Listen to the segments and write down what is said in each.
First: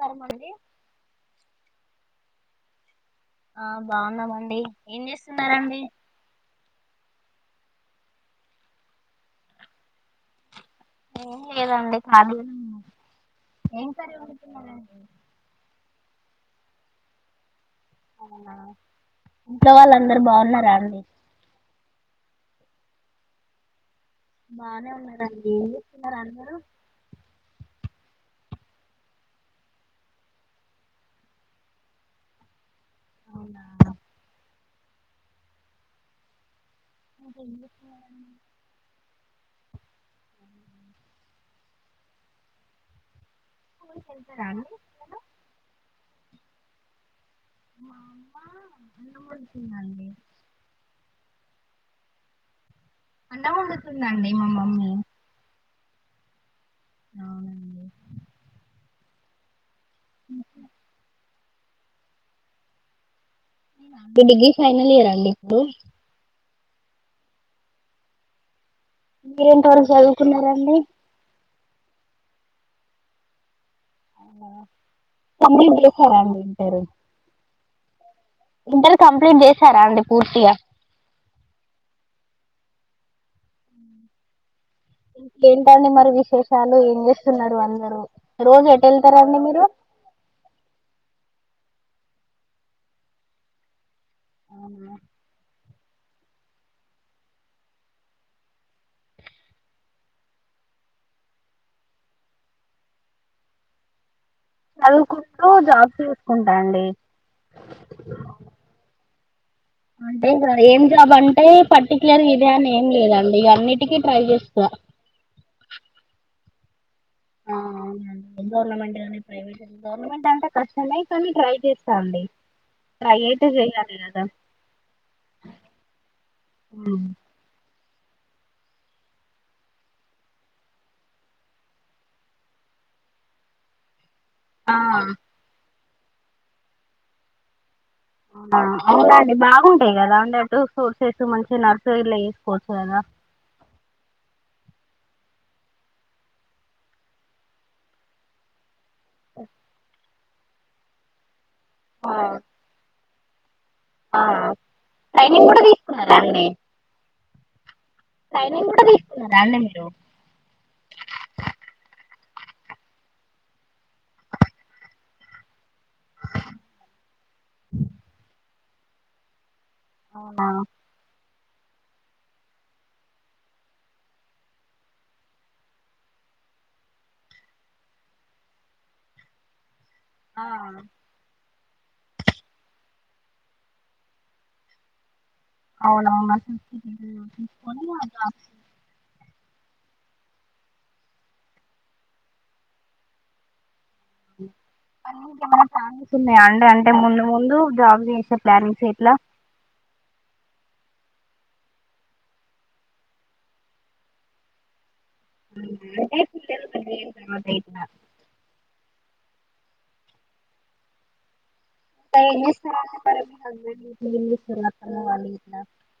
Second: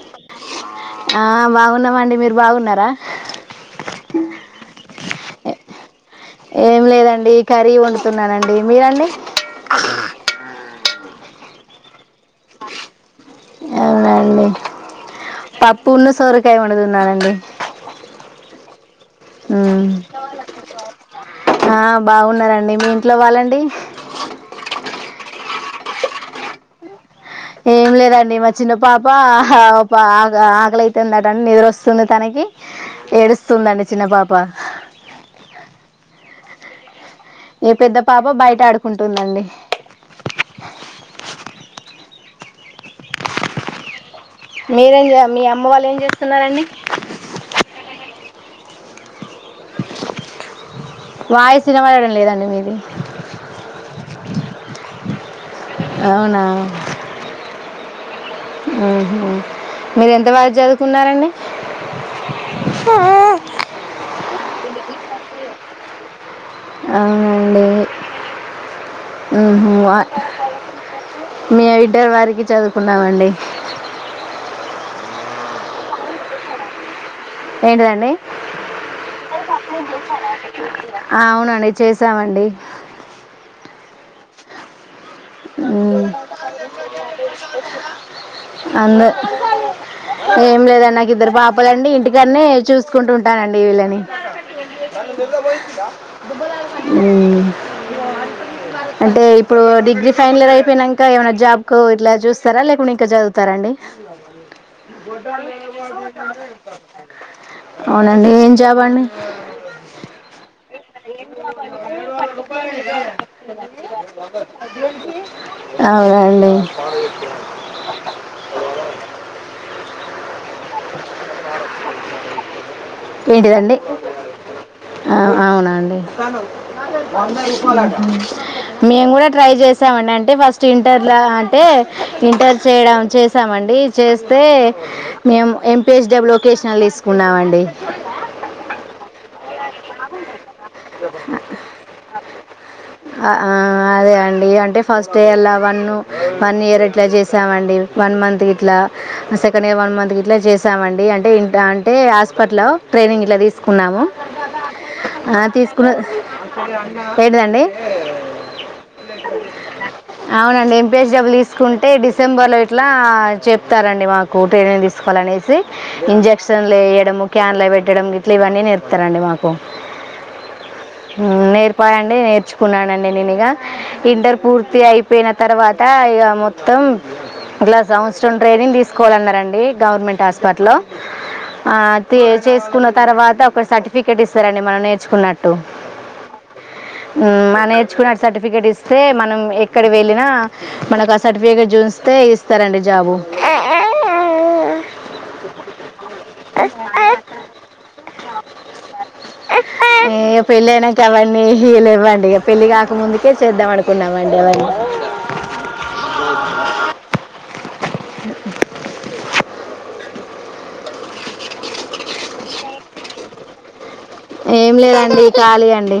నమస్కారం అండి ఆ బాగున్నామండి మీరు బాగున్నారా ఆ బాగున్నామండి ఏం చేస్తున్నారండి ఏం లేదండి కర్రీ వండుతున్నానండి మీరండి ఏం లేదండి కాలీ ఏం కర్రీ వండుతున్నారండి పున్ను సోరకాయ వండుతున్నానండి అవునా ఇంట్లో ఉమ్. వాళ్ళందరూ బాగున్నారా అండి ఆ బాగున్నారండి మీ ఇంట్లో వాళ్ళండి బానే ఉన్నారండి ఏం చేస్తున్నారు అందరూ ఏం లేదండి మా చిన్న పాప ఆ ఆప ఆకలి అయితుందంటా నిద్రొస్తుంది తనకి అవునా ఏడుస్తుందండి చిన్న పాప ఇంకేం ఏ పెద్ద చేస్తున్నారండి పాప బయట ఆడుకుంటుందండి [inaudible] మీరేం చే మీ అమ్మ వాళ్ళు ఏం చేస్తున్నారండి మా అమ్మా [inaudible] వాయిస్ వినపడడం లేదండి మీది అన్నం వండుతుందండి మా మమ్మీ అవునా అవునండి ఉహు మీరు ఎంత వరకు చదువుకున్నారండి ఆ నీ డిగ్రీ ఫైనల్ ఇయర్ అండి ఇప్పుడు అవునండి మీరు ఉహు ఎంతవరకు చదువుకున్నారండి మీ ఎయిట్ వరికి చదువుకున్నామండి అవునా కంప్లీట్ చేసారా అండి ఇంటరు ఏంటిదండి చేసారా అండి పూర్తిగా అవునండి చేసామండి ఇంకేంటండి మ్మ్. మరి విశేషాలు ఏం చేస్తున్నారు అందరు రోజు ఎటు అంద వెళ్తారాండి మీరు ఏం లేదు నాకు ఇద్దరు పాప చెప్పలండి ఇంటికనే చూసుకుంటూ ఉంటానండి వీళ్ళని అంటే ఇప్పుడు డిగ్రీ ఫైనలియర్ అయిపోయినాక ఏమైనా జాబ్ కు ఇట్లా చూస్తారా లేకుంటే ఇంకా చదువుతారా అండి చదువుకుంటూ జాబ్ చేసుకుంటా అండి అవునండి ఏం జాబ్ అండి ఆ అంటే ఇగ ఏం జాబ్ అంటే పర్టికులర్ ఇదే అని ఏం లేదండి ఇగ అన్నిటికీ ట్రై చేస్తా [unintelligible] అవునండి ఆ గవర్నమెంట్ ఇద ప్రైవేట్ గవర్నమెంట్ అంటే కష్టమే కానీ ట్రై చేస్ అండి ట్రై అయితే ఏంటిదండి చెయాలి కదా ఆ అవునండి మేము కూడా ట్రై చేసామండి అంటే ఫస్ట్ ఇంటర్ లా అంటే ఇంటర్ చేయడం చేసామండి చేస్తే ఆ మేము ఎంపిఎస్ డబ్ల్యు వోకేషనల్ తీసుకున్నామండి అవున అండి బాగుంటాయి కదా ఉండే అట్టు కోర్సెస్ మంచిగా నర్సరీలా చేసుకోవచ్చు కదా ఆ ఆ అ అంటే ఫస్ట్ ఇయల వన్ వన్ ఇయర్ ఇట్లా చేసామండి వన్ మంత్ ఇట్లా సెకండ్ ఇయర్ వన్ మంత్ ఇట్లా చేసామండి. అంటే ఇ అంటే ఆ హాస్పిటల్ లో ట్రైనింగ్ ఇట్లా తీ సుకున్నాము ఆ ఆ ట్రైనింగ్ కూడా తీసుకున్న తీసుకున్నారా అండి ఏంటిదండి? ట్రైనింగ్ కూడా తీసుకున్నారా అండి మీరు అవునండి ఎం పి ఎస్ డబ్ల్యు తీసుకుంటే డిస్ డిసెంబర్లో ఇట్లా చెప్తారండి మాకు ట్రైనింగ్ తీసుకోవాలనేసి ఇంజక్షన్లు వేయడం ము క్యాన్ల పెట్టడం గిట్లా ఇవన్నీ నేర్పుతారండి మాకు అవునా ఊ నేర్పాయండి నేర్చుకున్నానండి నేను ఇగా ఇంటర్ పూర్తి అయిపోయిన తర్వాత ఇగ మొత్తం ట్లా సంవత్సరం ట్రైనింగ్ తీసుకోవాలన్నారండి గవర్నమెంట్ ఆ హాస్పిటల్లో ఆ తీర్ చేసుకున్న తర్వాత ఒక సర్టిఫికెట్ ఇస్తారండి మనం నేర్చుకున్నట్టు అవునవున సర్టిఫికెట్ ఇస్తే మనం ఎక్కడ వెళ్ళినా మనకు ఆ సర్టిఫికెట్ చూస్తే ఇస్తారండి జాబు. ఏ అన్న చాల ఛాన్సెస్ ఉన్నాయా అండి అంటే ముందు ముందు జాబ్ని ఇంకా ప్లానింగ్ ఎట్లా? తేవన్నీ ఇహ లేవండి ఇగ పెళ్లి కాకముందుకే చేద్దాం అనుకున్నామండి అవన్నీ. ర మరి [unintelligible] ఏం అత్తమ్మ లేదండి వాళ్ళు ఇట్లా ఖాళీ అండి.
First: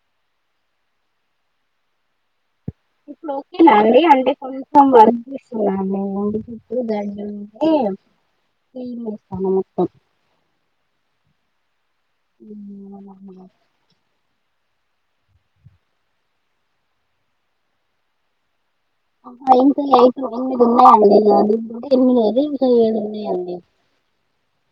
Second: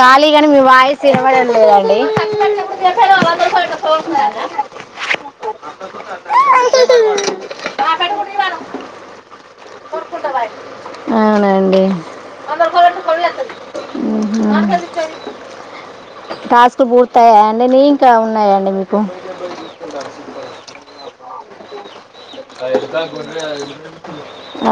ఖాళీగానీ మీ వాయిస్ వినబడ్డం లేదండి. ఇప్పుడు ఓకేనండి అంటే కొంచెం వర్క్ చేస్తున్నా నేను సెమ్ క్లీన్ చేస్తున్న మొత్తం. ఆవునండి ఉహు మొత్తం ఆ టాస్కులు పూర్తయ్యా అండి ని ఇంకా ఉన్నాయండి మీకు ఇంకా ఎయిత్ ఎనిమిది ఉన్నాయి అండి నాది కూడా ఎనిమిది ఇంకా ఏడు ఉన్నాయండి.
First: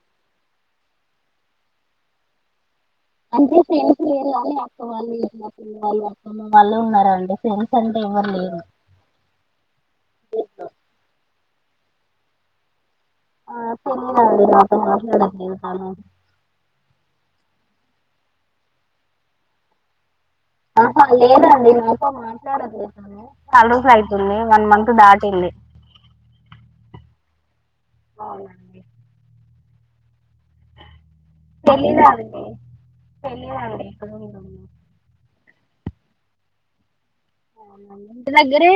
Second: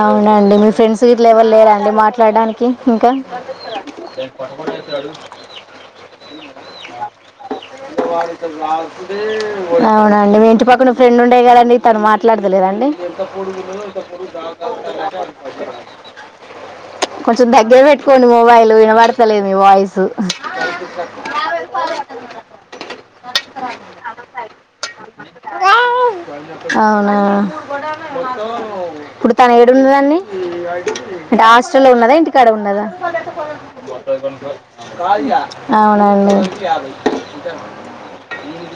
అవునండి మీ ఫ్రెండ్స్ గిట్ల ఎవరు లేరా అండి మాట్లాడడానికి. ఇంకా అంటే ఫ్రెండ్స్ లేరు గాని అక్క వాళ్ళు ఇ పిల్ల వాళ్ళు, అమ్మ వాళ్ళు ఉన్నారండి ఫ్రెండ్స్ అంటే ఎవరు లేరు అవునండి మీ ఇంటి పక్కన ఓ ఫ్రెండ్ ఉండే కద ని తను మాట్లాడతలేదండి ఆ చ్ తెలియదండి నాతో మాట్లాడట్లేదు తను కొంచెం దగ్గర పెట్టుకోండి మొబైల్ వినబడతలేదు మీ వాయిస్. అహ లేదండి నాతో మాట్లాడట్లేదు తను చాల రోజులు అయితుంది. వన్ మంత్ దాటింది. అవ్ అవునండి ఇప్పుడు తను ఏడున్నదండి? అంటే హాస్టల్లో ఉన్నదా, తెలీదండి ఇంటికాడ ఉన్నదా? తెలీదండి ఎక్కడ ఉందో అవునండి ఇంటి దగ్గరే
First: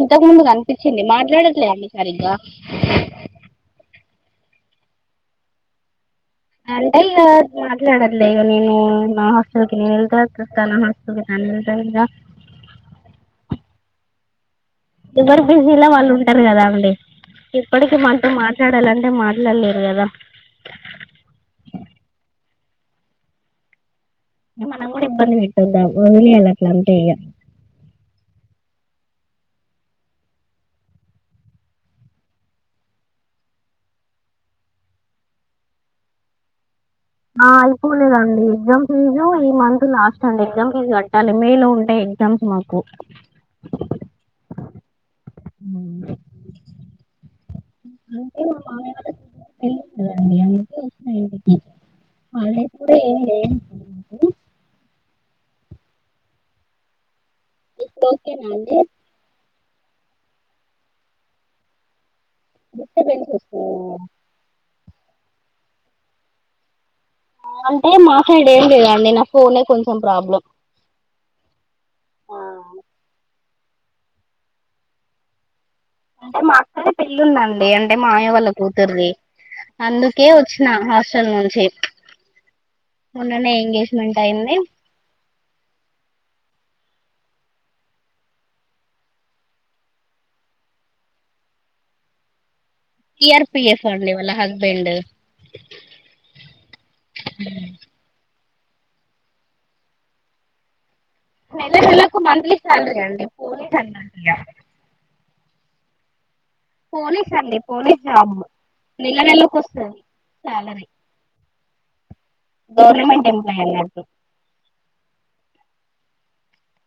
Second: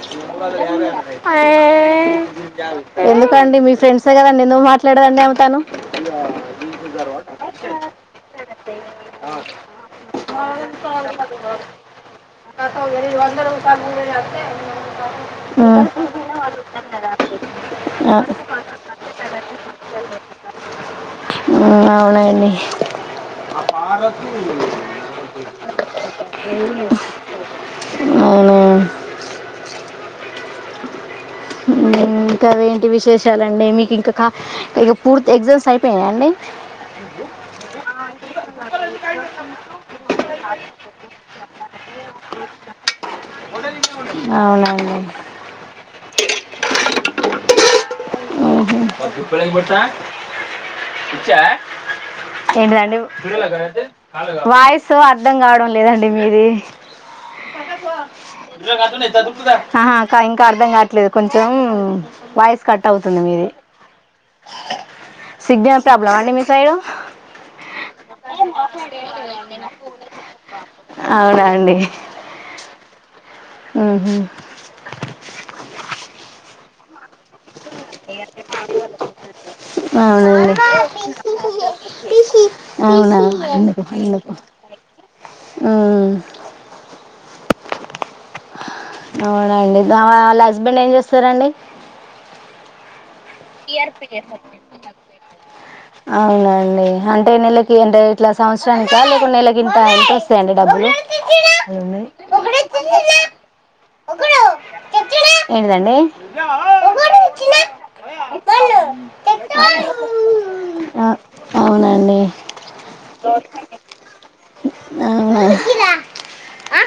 ఇంతకు ముందు కనిపించింది అవే మాట్లాడట్లే అండి సరిగ్గా ఎందుకండి మీ ఫ్రెండ్సే కదండి ఎందుకు మాట్లాడరు ఆమెతోను? అంటే ఇగ మాట్లాడద్లే ఇగ నేను నా హాస్టెల్కి ఎలితే వచ్చేస్తాను నా హస్టల్ అంటద వందని వంద రూపాయలు ఉండేది అంతే ఎవరు బిజీలా వాళ్ళు ఉంటారు కదా అండి. ఇప్పటికి మనతో మాట్లాడాల ఉ అవునండి ఆపారా మనం కూడా ఇబ్బంది పెట్టొద్ద వదిలేయాలి అట్ల అంతే ఇగ అవును మ్ ఇంకావేంటి విశేషాలండి మీ ఇంకా క ఇగ పూర్తి ఎగ్జామ్స్ అయిపోయయా అండి? ఆ అయిపోలేదండి ఎగ్జామ్ ఫీజు ఈ మంత్ లాస్ట్ అండి. ఎగ్జామ్ ఫీజు కట్టాలి మే లో ఉంటాయ్ కంసమాకు అవునండి అంటే మా వాని మామయ్య వాళ్ళకి తుప్పు పెళ్ళి రేగొట్ల కదండి అందుకే ఏంటిదండి వస్తున్నా ఇంటికి హాలిడేస్ కూడా ఏం లేదు వాయిస్ ఆర్ ర్థం గావడం లేదండి మీది ఇప్పుడు ఓకేనా అండి ఆహా క ఇంకా అర్ధం కాట్లేదు కొంచెం వాయిస్ కట్ అవుతుంది డిస్టర్బెన్స్ మీది వస్తుంది సిగ్నల్ ప్రాబ్లమ అండి మీసైడు అంటే మాసైడ్ ఏం లేదండి నా ఫోనె కొంచెం ప్రాబ్లం అవునా ఆ ఉ హు మా అక్కొల్లా పెల్లున్దండి అంటే మాయ వాల్ల కూతురిది అందుకే అవునండి వచ్చిన హాస్టల్ నుంచి అవునా మొన్ననే ఎంగేజ్మెంట్ అయింది ఉ అవునండి ఆ వాళ్ళ హస్బెండ్ ఏం చేస్తారండి సిఆర్పిఎస్ అండి వాళ్ళ హస్బెండ్ అవునండి అంటే నెలకి అంటే ఇట్లా సంవత్సరానికికా లేక నెల గింత ఎంత వస్తాయండి డబ్బులు నెల అది ఉన్నది. నెలకు మంత్లీ సాలరీ అండి పోలీస్ అన్నట్టు ఇగ ఏంటిదండి పోలీస్ అండి పోలీస్ జాబ్ నెల నెలకు వస్తది సాలరీ ఆ అవునండి ఎంప్లాయ్ అన్నట్టు అవునా ఆ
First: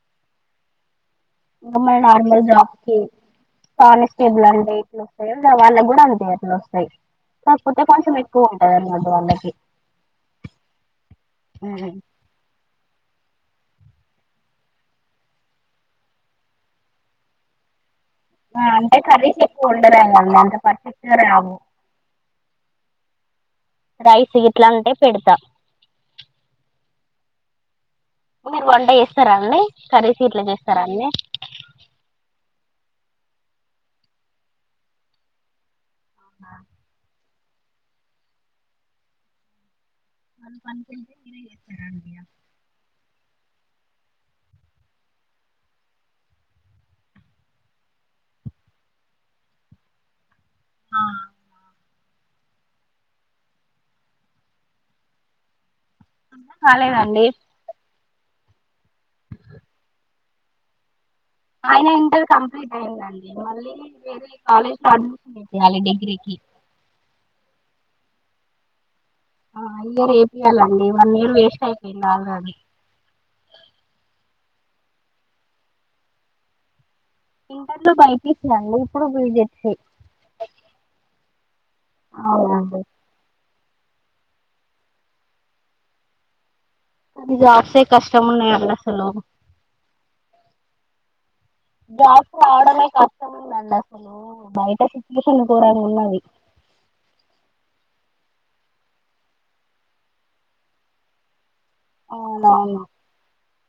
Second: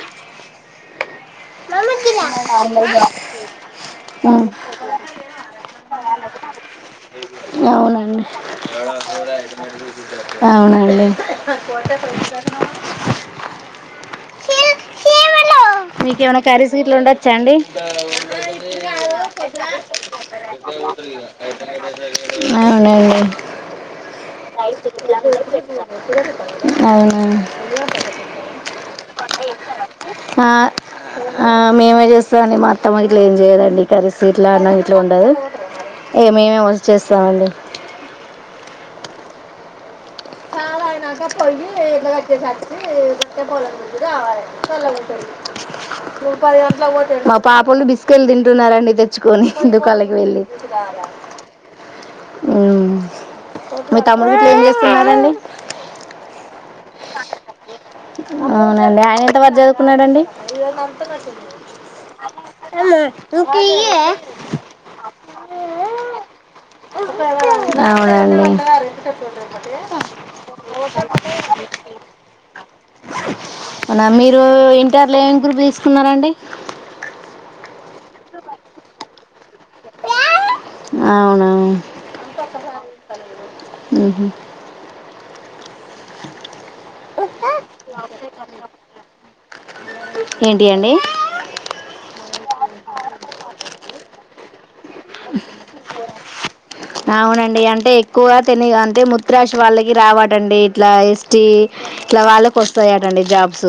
మమ్మలా నార్మల్ జాబ్ స్కు కానిస్టేబుల్ అంటే ఎట్లు వస్తాయి లే వాళ్ళ గుడా అంతే అట్లా వస్తయి కాకపోతే కొంచెం అవునండి ఎక్కువ ఉంటది అండి అమౌంట్ వాళ్ళకి అవునండి మీకేమైనా కరీస్ గిట్ల వండొచ్చా అండి ఆ అంటే కర్రీస్ ఎక్కువ వండరు కదండి అంత పర్ఫెక్ట్ గా రావు అ ఉ రైస్ గిట్లా అంటే పెడతా [unintelligible] అవును మీరు వంట చేస్తారాండి కర్రీస్ గిట్లా ఆ చేస్తారా అండి ఆ మేమే చేస్తామన్ది మా అట్టమ ఇట్లా ఏం చేయదండి కరసిీ ఇట్లా అన్నం ఇట్లా ఉండదు ఏ మేమే వచ్చ చేస్తామ అండి [unintelligible] ఇ క చేస్తారండి ఎగా చి ఇగ పది గంటలకు పోతే మా పాపకు బిస్కెళ్ డి తింటున్నారండి తెచ్చుకొని దుకాళ్ళకి వెళ్ళి మీ తమ్ముడు ఏం చేస్తున్నారండి కాలేదండి అవునండి ఆయన ఎంత వరకు జదువుకున్నాడండి ఆయన ఇంటర్ కంప్లీట్ అయిందండి మళ్ళీ వేరే కాలేజ్ లో అడ్మిషన్ ఏపీయాలి డిగ్రీకి అవునండి ఆ నాలు అది ఓ ఇంటర్ లో ఎం గ్రూప్ తీసుకున్నారండి ఇంటర్లో బైపిసిఅండి ఇప్పుడు బిజడ్సి అవునా అవునండీ అహు అది జాబ్సే కష్టం ఉన్నాయండి అసలు ఏం టి అండి జాబ్స్ రావడమే కష్టముందండి అసలు బయట సిచ్యువేషన్ గోరంగా ఉన్నది అవునండి అంటే ఎక్కువ తని అంటే ముత్త్రాశ వాళ్ళకి రావటండి ఇట్లా ఎస్టి ఇట్లా వాళ్ళకు అవునవును వస్తాయటండి జాబ్స్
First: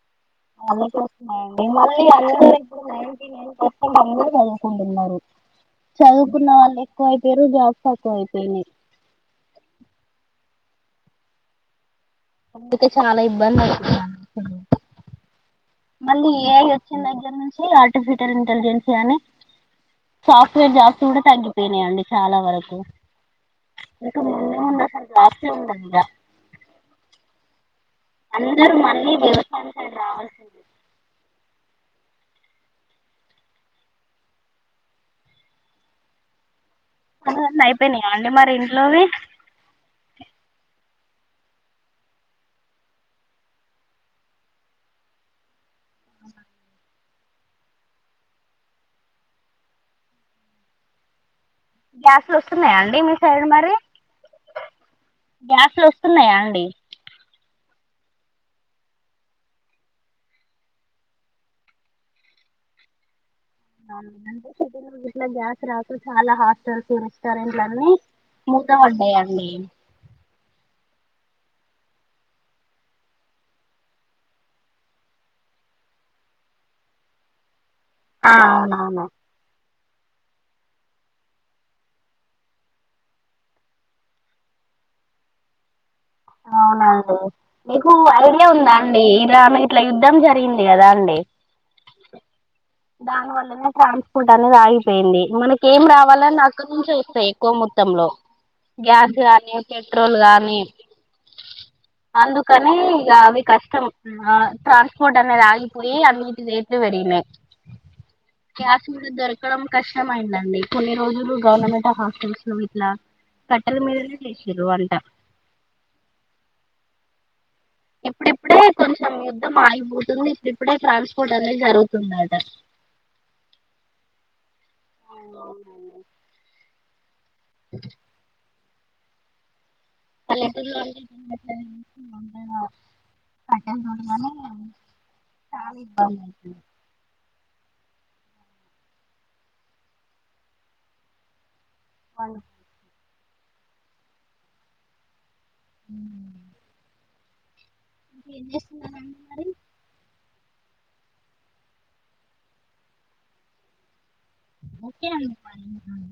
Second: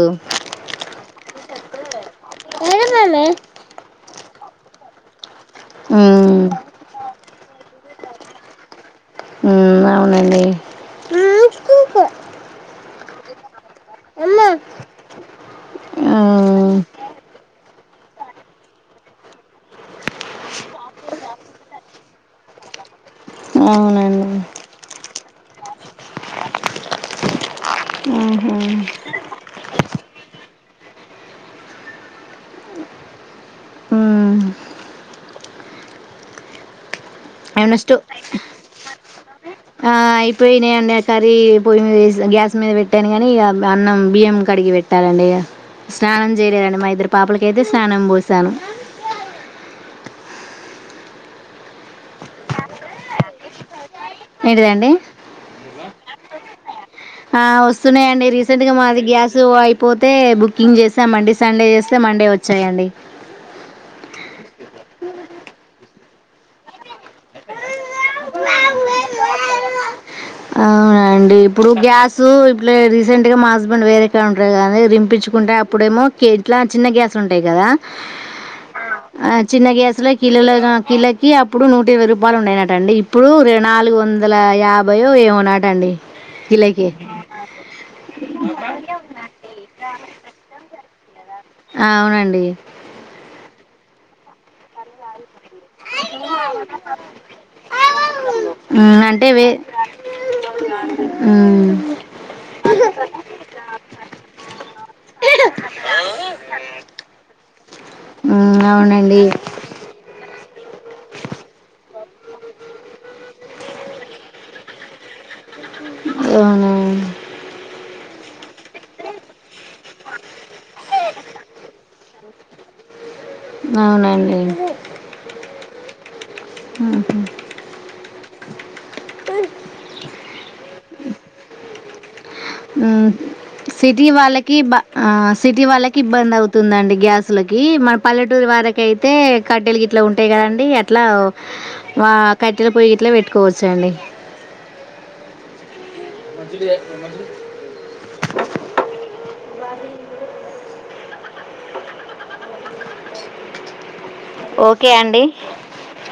మిమల్ అందరూ ఇప్పుడు ఉమ్ నై నైన్ పర్సెంట్ అందరూ చదువుకుంటున్నారు చదువుకున్న వాళ్ళు ఎక్కువయిపోయారు జాబ్స్ తక్కువ అయిపోయినాయి ఉ అవునండి క [inaudible] అందుక చాలా ఇబ్బంది పడుతున్నాను ఆ మళ్ళీ ఏఐ వచ్చిన దగ్గర నుంచి ఆర్టిఫిషియల్ ఇంటెలిజెన్స్ గాని సాఫ్ట్వేర్ జాబ్స్ కూడా తగ్గిపోయినాయండి చాలా వరకు ఇకు అవునండి నిన్న ఉన్న జాస్తి ఉంద ఆహా అందరు మళ్ళీ వ్యవసాయం చేయడం రావాల్సింది అ అన్నీ అవి నెక్స్ట్ అయిపోయినాయా అండి మరి ఇంట్లోవి ఆ అయిపోయి నే కర్రీ పొయ్యి మీద గ్యాస్ మీద పెట్టాను కాని అన్నం బియ్యం కడిగి పెట్టాలండి స్నానం చేయలేండి మైద పాపలకైతే స్నానం పోశాను గ్యాస్లు వస్తున్నాయాండి మీ సైడ్ మరి ఏంటిదండి గ్యాస్లు వస్తున్నాయా అండి వస్తున్నాయంండి రీసెంట్గా మాది గ్యాస్ అయిపోతే బుకింగ్ చేసాంమండి సండే చేస్తే మండే వచ్చాయంండి టే ఇట్లా గ్యాస్ రాకు చాలా హాస్టల్స్ రెస్టారెంట్లు అన్నీ ముఖ వంట అన్న అవున అండి ఇప్పుడు గ్యాస్ ఇప్పుడు రీసెంట్ గా మా హస్బెండ్ వేరేక ఉంటారు కాదని రింపించుకుంటే అప్పుడే ఏమో ఇట్లా చిన్న గ్యాస్ ఉంటాయి కదా ఆ అవునవును కిల కిలోకి అప్పుడు నూట ఇరవై రూపాయలు ఉన్నాయినటండి ఇ ఇప్పుడు ర నాలుగు వందల యాభై ఏమోనాట అండి ఇలా అవునండి మీకు ఐడియా ఉందా అండి ఇలా ఇట్లా యుద్ధం జరిగింది కదా అండి ఆ అవునండి దాని వల్లనే ట్రాన్స్పోర్ట్ అనేది ఆగిపోయింది మనకి ఏం రావాలని అక్కడ నుంచే వస్తాయి ఎక్కువ మొత్తంలో ఉమ్, గ్యాస్ అంటే వే కాగానీ పెట్రోల్ గానీ అ అందుకని ఇక అవి కష్టం ట్రాన్స్పోర్ట్ అనేది ఆగిపోయి అన్నిటి రేట్లు పెడి ఉమ్, గ్యాస్ ఇప్పుడు అవునండి దొరకడం కష్టమైంది కొన్ని రోజులు గవర్నమెంట్ హాస్టల్స్ లో ఇట్లా కట్టల మీదనే చేసారు వంట అవున ఇప్పుడు ఎప్పుడు అ కొంచెం యుద్ధం ఆగిపోతుంది ఇడు ఇప్పుడే ట్రాన్స్పోర్ట్ అనేది జరుగుతుందట అవునండి అవునవునండి ఆహా త్తడు అ హు మన చాలా ఇబ్బంది అవుతుంది పల్లెటూరు వాళ్ళ కి అయితే కట్టెలు ఇట్లా ఉంటాయి కదండడి అట్లా వాళ్ళు కట్టెల పొయ్యి గట్లో పెట్టుకోవచ్చా అండి ఉ మంచిడించి ఏం చేస్తున్నారు అంట మరి ఓకే [inaudible]